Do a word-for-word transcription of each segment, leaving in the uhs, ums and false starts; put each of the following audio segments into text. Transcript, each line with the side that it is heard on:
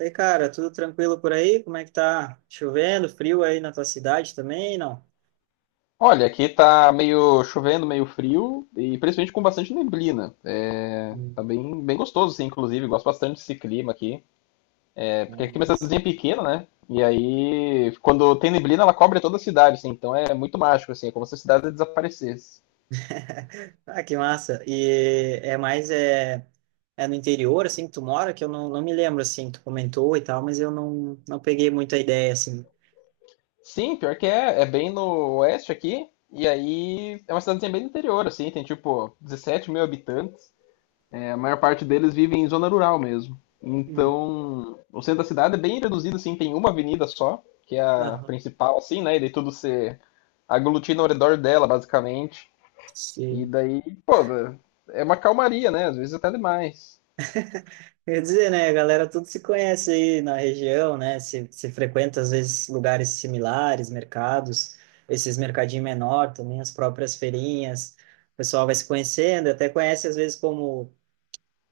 right: E aí, cara, tudo tranquilo por aí? Como é que tá? Chovendo, frio aí na tua cidade também, não?
left: Olha, aqui tá meio chovendo, meio frio e principalmente com bastante neblina. É, tá
right: Hum.
left: bem, bem gostoso, assim, inclusive. Gosto bastante desse clima aqui. É, porque aqui é uma
right: mas-
left: cidadezinha pequena, né? E aí, quando tem neblina, ela cobre toda a cidade, assim. Então é muito mágico, assim. É como se a cidade desaparecesse.
right: Ah, que massa. E é mais é, é no interior, assim, que tu mora, que eu não, não me lembro, assim, tu comentou e tal, mas eu não, não peguei muita ideia, assim.
left: Sim, pior que é. É bem no oeste aqui. E aí, é uma cidadezinha bem do interior, assim. Tem tipo 17 mil habitantes. É, a maior parte deles vive em zona rural mesmo.
right: Uhum.
left: Então, o centro da cidade é bem reduzido, assim, tem uma avenida só, que é a
right: Aham.
left: principal, assim, né? E daí tudo se aglutina ao redor dela, basicamente. E
right: Sim.
left: daí, pô, é uma calmaria, né? Às vezes até demais.
right: Eu ia dizer, né, a galera tudo se conhece aí na região, né? Se, se frequenta às vezes lugares similares, mercados, esses mercadinhos menor também, as próprias feirinhas. O pessoal vai se conhecendo, até conhece às vezes como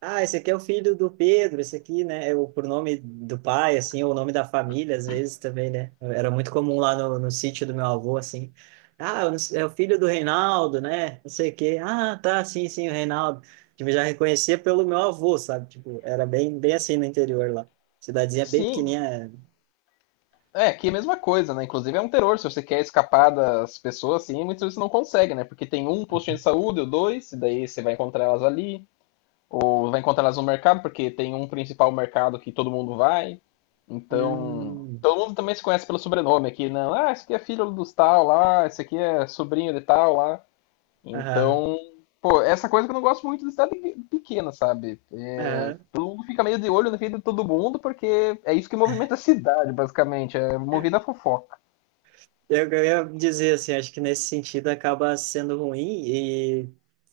right: ah, esse aqui é o filho do Pedro, esse aqui, né? É o pronome do pai, assim, ou o nome da família, às vezes também, né? Era muito comum lá no, no sítio do meu avô, assim. Ah, eu não sei, é o filho do Reinaldo, né? Não sei o quê. Ah, tá, sim, sim, o Reinaldo. Tipo, eu já reconhecia pelo meu avô, sabe? Tipo, era bem, bem assim no interior lá. Cidadezinha bem
left: Sim,
right: pequenininha.
left: é, aqui é a mesma coisa, né? Inclusive é um terror, se você quer escapar das pessoas, assim, muitas vezes você não consegue, né? Porque tem um postinho de saúde ou dois, e daí você vai encontrar elas ali, ou vai encontrar elas no mercado, porque tem um principal mercado que todo mundo vai. Então,
right: Hum,
left: todo mundo também se conhece pelo sobrenome aqui, não? Ah, esse aqui é filho dos tal lá, esse aqui é sobrinho de tal lá.
right: aham,
left: Então, pô, essa coisa que eu não gosto muito de cidade pequena, sabe? É,
right: aham.
left: todo mundo fica meio de olho na vida de todo mundo, porque é isso que movimenta a cidade, basicamente. É movida a fofoca.
right: Eu, eu ia dizer assim, acho que nesse sentido acaba sendo ruim e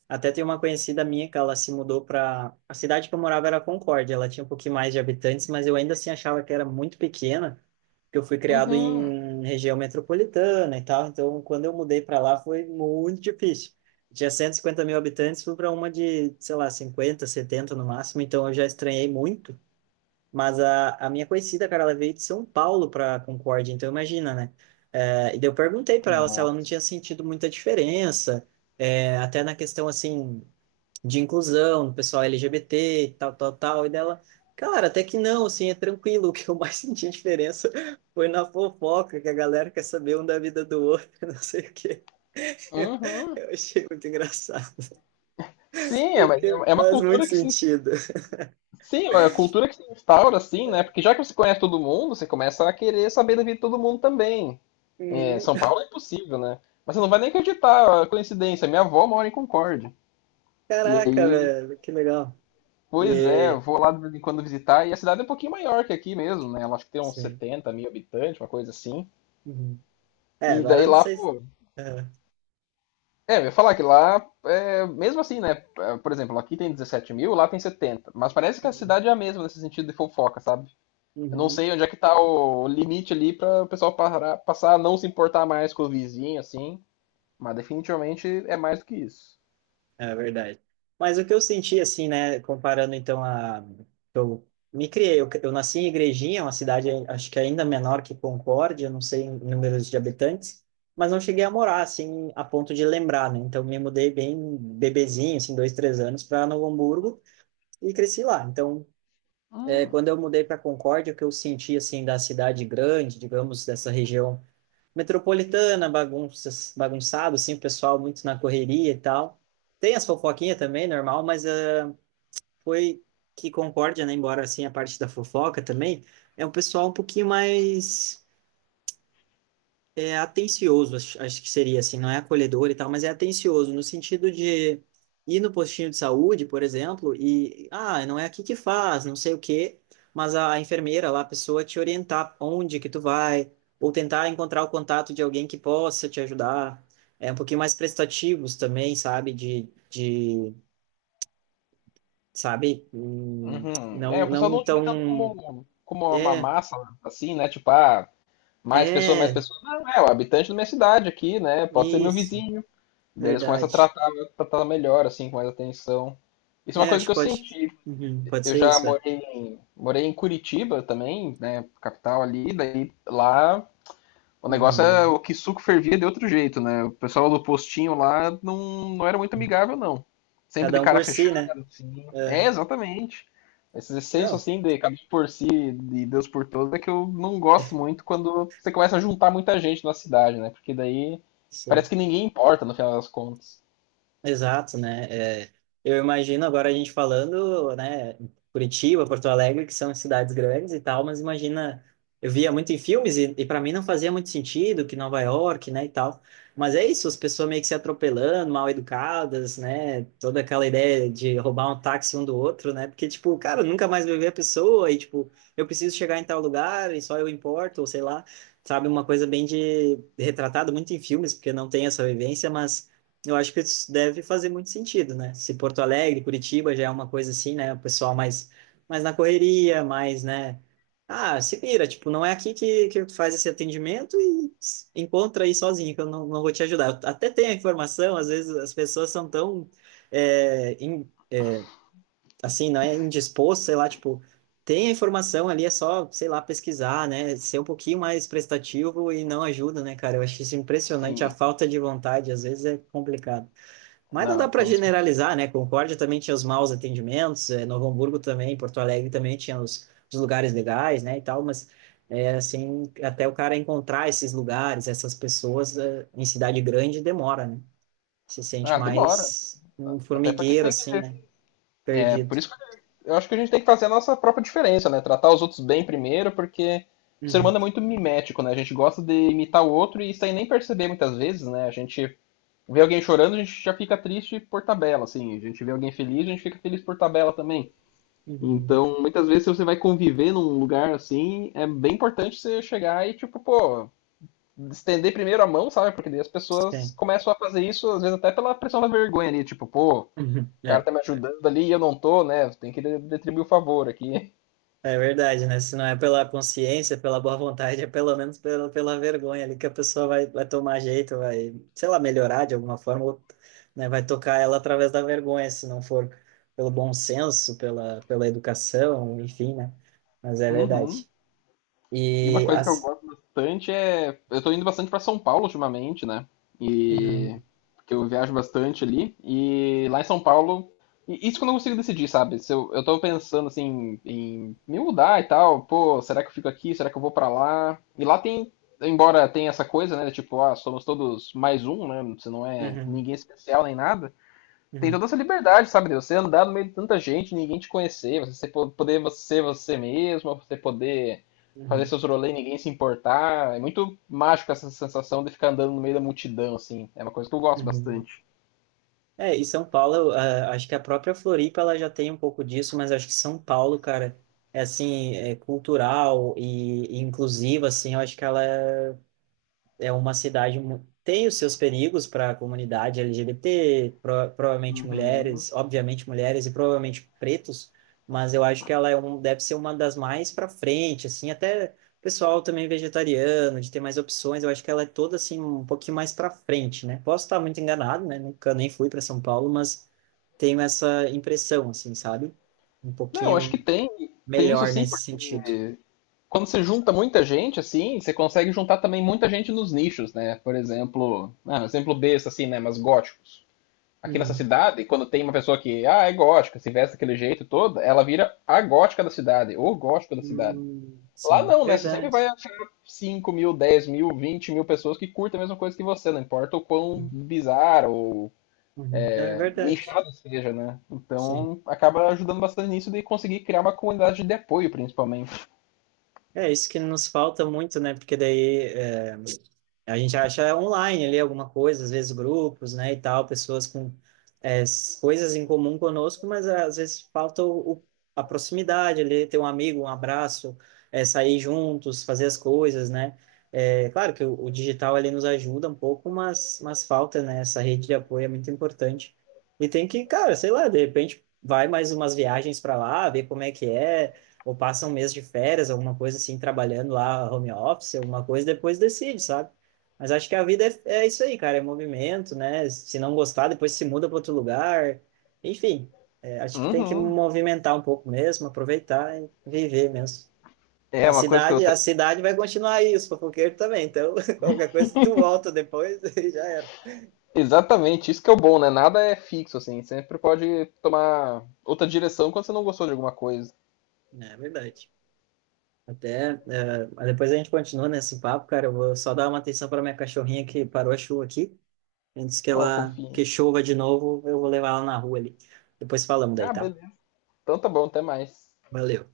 right: até tem uma conhecida minha que ela se mudou para a cidade que eu morava era Concórdia, ela tinha um pouquinho mais de habitantes, mas eu ainda assim achava que era muito pequena, porque eu fui criado
left: Uhum.
right: em região metropolitana e tal, então quando eu mudei para lá foi muito difícil. Tinha cento e cinquenta mil habitantes, fui para uma de, sei lá, cinquenta, setenta no máximo, então eu já estranhei muito. Mas a, a minha conhecida, cara, ela veio de São Paulo para Concórdia, então imagina, né? É, e daí eu perguntei para ela se ela não
left: Nossa.
right: tinha sentido muita diferença, é, até na questão, assim, de inclusão, do pessoal L G B T e tal, tal, tal. E dela, cara, até que não, assim, é tranquilo. O que eu mais senti diferença foi na fofoca, que a galera quer saber um da vida do outro, não sei o quê. Eu,
left: Uhum.
right: eu achei muito engraçado,
left: Sim, é,
right: porque
left: é é uma
right: faz muito
left: cultura que se.
right: sentido.
left: Sim, é a cultura que se instaura, assim,
right: É.
left: né? Porque já que você conhece todo mundo, você começa a querer saber da vida de todo mundo também. É,
right: Uhum.
left: São Paulo é impossível, né? Mas você não vai nem acreditar, a coincidência. Minha avó mora em Concórdia. E
right: Caraca,
left: aí,
right: velho, que legal.
left: pois é, eu
right: e
left: vou lá de vez em quando visitar. E a cidade é um pouquinho maior que aqui mesmo, né? Ela acho que tem uns
right: Sim.
left: 70 mil habitantes, uma coisa assim.
right: Uhum. É,
left: E
right: agora
left: daí
right: eu não
left: lá,
right: sei se...
left: pô.
right: É.
left: É, eu ia falar que lá, é, mesmo assim, né? É, por exemplo, aqui tem 17 mil, lá tem setenta. Mas parece que a
right: Uhum.
left: cidade é a mesma nesse sentido de fofoca, sabe? Eu não
right: Uhum.
left: sei onde é que tá o limite ali para o pessoal parar, passar a não se importar mais com o vizinho, assim. Mas definitivamente é mais do que isso.
right: É verdade. Mas o que eu senti, assim, né, comparando então a... Eu me criei, eu, eu nasci em Igrejinha, uma cidade acho que ainda menor que Concórdia, não sei em números de habitantes, mas não cheguei a morar, assim, a ponto de lembrar, né? Então me mudei bem bebezinho, assim, dois, três anos, para Novo Hamburgo e cresci lá. Então, é,
left: Hum,
right: quando eu mudei para Concórdia, o que eu senti, assim, da cidade grande, digamos, dessa região metropolitana, bagunças, bagunçado, assim, o pessoal muito na correria e tal. Tem as fofoquinhas também, normal, mas ah, foi que Concórdia, né, embora assim a parte da fofoca também, é um pessoal um pouquinho mais é atencioso, acho, acho que seria assim, não é acolhedor e tal, mas é atencioso no sentido de ir no postinho de saúde, por exemplo, e ah, não é aqui que faz, não sei o quê, mas a enfermeira lá, a pessoa te orientar onde que tu vai, ou tentar encontrar o contato de alguém que possa te ajudar. É um pouquinho mais prestativos também, sabe? De, de sabe? Hum.
left: uhum. É,
right: Não,
left: o pessoal
right: não
left: não te vê tanto
right: tão.
left: como, como uma
right: É,
left: massa, assim, né? Tipo, ah, mais pessoa, mais
right: é,
left: pessoa. Não, é o habitante da minha cidade aqui, né? Pode ser meu
right: isso,
left: vizinho. Daí eles começam a
right: verdade.
left: tratar, tratar melhor, assim, com mais atenção. Isso é uma
right: É,
left: coisa
right: acho
left: que
right: que
left: eu
right: pode.
left: senti.
right: Uhum, pode
left: Eu
right: ser
left: já
right: isso, é.
left: morei em, morei em Curitiba também, né? Capital ali, daí lá. O negócio é
right: Uhum.
left: o que suco fervia de outro jeito, né? O pessoal do postinho lá não, não era muito amigável, não. Sempre de
right: Cada um
left: cara
right: por si, né?
left: fechada, assim. É,
right: É.
left: exatamente. Esse senso,
right: Não,
left: assim, de cada um por si, de Deus por todos, é que eu não gosto muito quando você começa a juntar muita gente na cidade, né? Porque daí
right: sei.
left: parece que ninguém importa, no final das contas.
right: Exato, né? É, eu imagino agora a gente falando, né, Curitiba, Porto Alegre, que são cidades grandes e tal, mas imagina, eu via muito em filmes e, e para mim não fazia muito sentido que Nova York, né, e tal. Mas é isso, as pessoas meio que se atropelando, mal educadas, né? Toda aquela ideia de roubar um táxi um do outro, né? Porque tipo, cara, eu nunca mais vou ver a pessoa e tipo, eu preciso chegar em tal lugar e só eu importo, ou sei lá, sabe, uma coisa bem de retratado muito em filmes, porque não tem essa vivência, mas eu acho que isso deve fazer muito sentido, né? Se Porto Alegre, Curitiba já é uma coisa assim, né? O pessoal mais, mais na correria, mais, né? Ah, se vira, tipo, não é aqui que, que tu faz esse atendimento e s- encontra aí sozinho, que eu não, não vou te ajudar. Eu até tenho a informação, às vezes as pessoas são tão, é, in- assim, não é indispostas, sei lá, tipo, tem a informação ali, é só, sei lá, pesquisar, né? Ser um pouquinho mais prestativo e não ajuda, né, cara? Eu acho isso impressionante, a
left: Sim.
right: falta de vontade, às vezes é complicado. Mas não dá
left: Não,
right: para
left: quando...
right: generalizar, né? Concórdia também tinha os maus atendimentos, eh, Novo Hamburgo também, Porto Alegre também tinha os, os lugares legais, né, e tal, mas é, assim, até o cara encontrar esses lugares, essas pessoas eh, em cidade grande demora, né? Se sente
left: Ah, demora.
right: mais um
left: Até porque
right: formigueiro,
left: você tem que.
right: assim, né? Perdido.
left: Por isso que eu acho que a gente tem que fazer a nossa própria diferença, né? Tratar os outros bem primeiro, porque o ser
right: Uhum,
left: humano é muito mimético, né? A gente gosta de imitar o outro e sem nem perceber muitas vezes, né? A gente vê alguém chorando, a gente já fica triste por tabela, assim. A gente vê alguém feliz, a gente fica feliz por tabela também.
right: uhum,
left: Então, muitas vezes, se você vai conviver num lugar assim, é bem importante você chegar e, tipo, pô, estender primeiro a mão, sabe? Porque daí as pessoas
right: sim.
left: começam a fazer isso, às vezes até pela pressão da vergonha ali, tipo, pô, o
right: Uhum,
left: cara
right: é.
left: tá me ajudando ali e eu não tô, né? Tem que de- retribuir o favor aqui.
right: É verdade, né? Se não é pela consciência, pela boa vontade, é pelo menos pela, pela vergonha ali que a pessoa vai, vai tomar jeito, vai, sei lá, melhorar de alguma forma, ou, né? Vai tocar ela através da vergonha, se não for pelo bom senso, pela, pela educação, enfim, né? Mas é
left: Uhum.
right: verdade.
left: E uma
right: E
left: coisa que eu
right: as.
left: gosto bastante é. Eu tô indo bastante pra São Paulo ultimamente, né? E.
right: Uhum,
left: Porque eu viajo bastante ali. E lá em São Paulo. E isso que eu não consigo decidir, sabe? Se eu, eu tô pensando assim em me mudar e tal. Pô, será que eu fico aqui? Será que eu vou pra lá? E lá tem. Embora tenha essa coisa, né? Tipo, ah, somos todos mais um, né? Você não é
right: uhum,
left: ninguém especial nem nada. Tem
right: uhum,
left: toda essa liberdade, sabe? De você andar no meio de tanta gente, ninguém te conhecer, você poder ser você mesmo, você poder fazer
right: uhum,
left: seus rolês e ninguém se importar. É muito mágico essa sensação de ficar andando no meio da multidão, assim. É uma coisa que eu gosto
right: uhum, uhum.
left: bastante.
right: É, e São Paulo, ah, acho que a própria Floripa ela já tem um pouco disso, mas acho que São Paulo, cara, é assim, é cultural e, e inclusiva, assim, eu acho que ela é é uma cidade mu- tem os seus perigos para a comunidade L G B T, pro, provavelmente
left: Uhum.
right: mulheres, obviamente mulheres e provavelmente pretos, mas eu acho que ela é um, deve ser uma das mais para frente, assim, até pessoal também vegetariano, de ter mais opções, eu acho que ela é toda assim um pouquinho mais para frente, né? Posso estar muito enganado, né? Nunca nem fui para São Paulo, mas tenho essa impressão, assim, sabe? Um
left: Não, acho que
right: pouquinho
left: tem, tem isso
right: melhor
left: sim,
right: nesse
left: porque
right: sentido.
left: quando você junta muita gente, assim, você consegue juntar também muita gente nos nichos, né? Por exemplo, ah, um exemplo besta, assim, né? Mas góticos. Aqui nessa
right: Uhum.
left: cidade, quando tem uma pessoa que ah, é gótica, se veste daquele jeito todo, ela vira a gótica da cidade, ou gótico da cidade.
right: Hum,
left: Lá
right: sim,
left: não, né? Você sempre vai
right: verdade.
left: achar cinco mil, dez mil, vinte mil pessoas que curtem a mesma coisa que você, não importa o quão bizarro ou
right: Uhum. É
left: é,
right: verdade.
left: nichado seja, né?
right: Sim.
left: Então acaba ajudando bastante nisso de conseguir criar uma comunidade de apoio, principalmente.
right: É isso que nos falta muito, né? Porque daí, a gente acha online ali alguma coisa, às vezes grupos, né, e tal, pessoas com é, s- coisas em comum conosco, mas é, às vezes falta o, o- a proximidade ali, ter um amigo, um abraço, é, sair juntos, fazer as coisas, né? É, claro que o, o digital ali nos ajuda um pouco, mas, mas falta, né, essa rede de apoio é muito importante. E tem que, cara, sei lá, de repente vai mais umas viagens para lá, ver como é que é, ou passa um mês de férias, alguma coisa assim, trabalhando lá, home office, alguma coisa, depois decide, sabe? Mas acho que a vida é, é isso aí, cara, é movimento, né? Se não gostar, depois se muda para outro lugar. Enfim, é, acho que tem que
left: Uhum.
right: movimentar um pouco mesmo, aproveitar e viver mesmo.
left: É
right: A
left: uma coisa que eu
right: cidade, a
left: tenho.
right: cidade vai continuar aí, os fofoqueiros também. Então, qualquer coisa, tu volta depois e já era.
left: Exatamente, isso que é o bom, né? Nada é fixo, assim. Sempre pode tomar outra direção quando você não gostou de alguma coisa.
right: É verdade. Até, é, mas depois a gente continua nesse papo, cara. Eu vou só dar uma atenção para minha cachorrinha que parou a chuva aqui. Antes que
left: Ó,
right: ela que
left: fofinho.
right: chova de novo, eu vou levar ela na rua ali. Depois falamos daí,
left: Ah,
right: tá?
left: beleza. Então tá bom, até mais.
right: Valeu.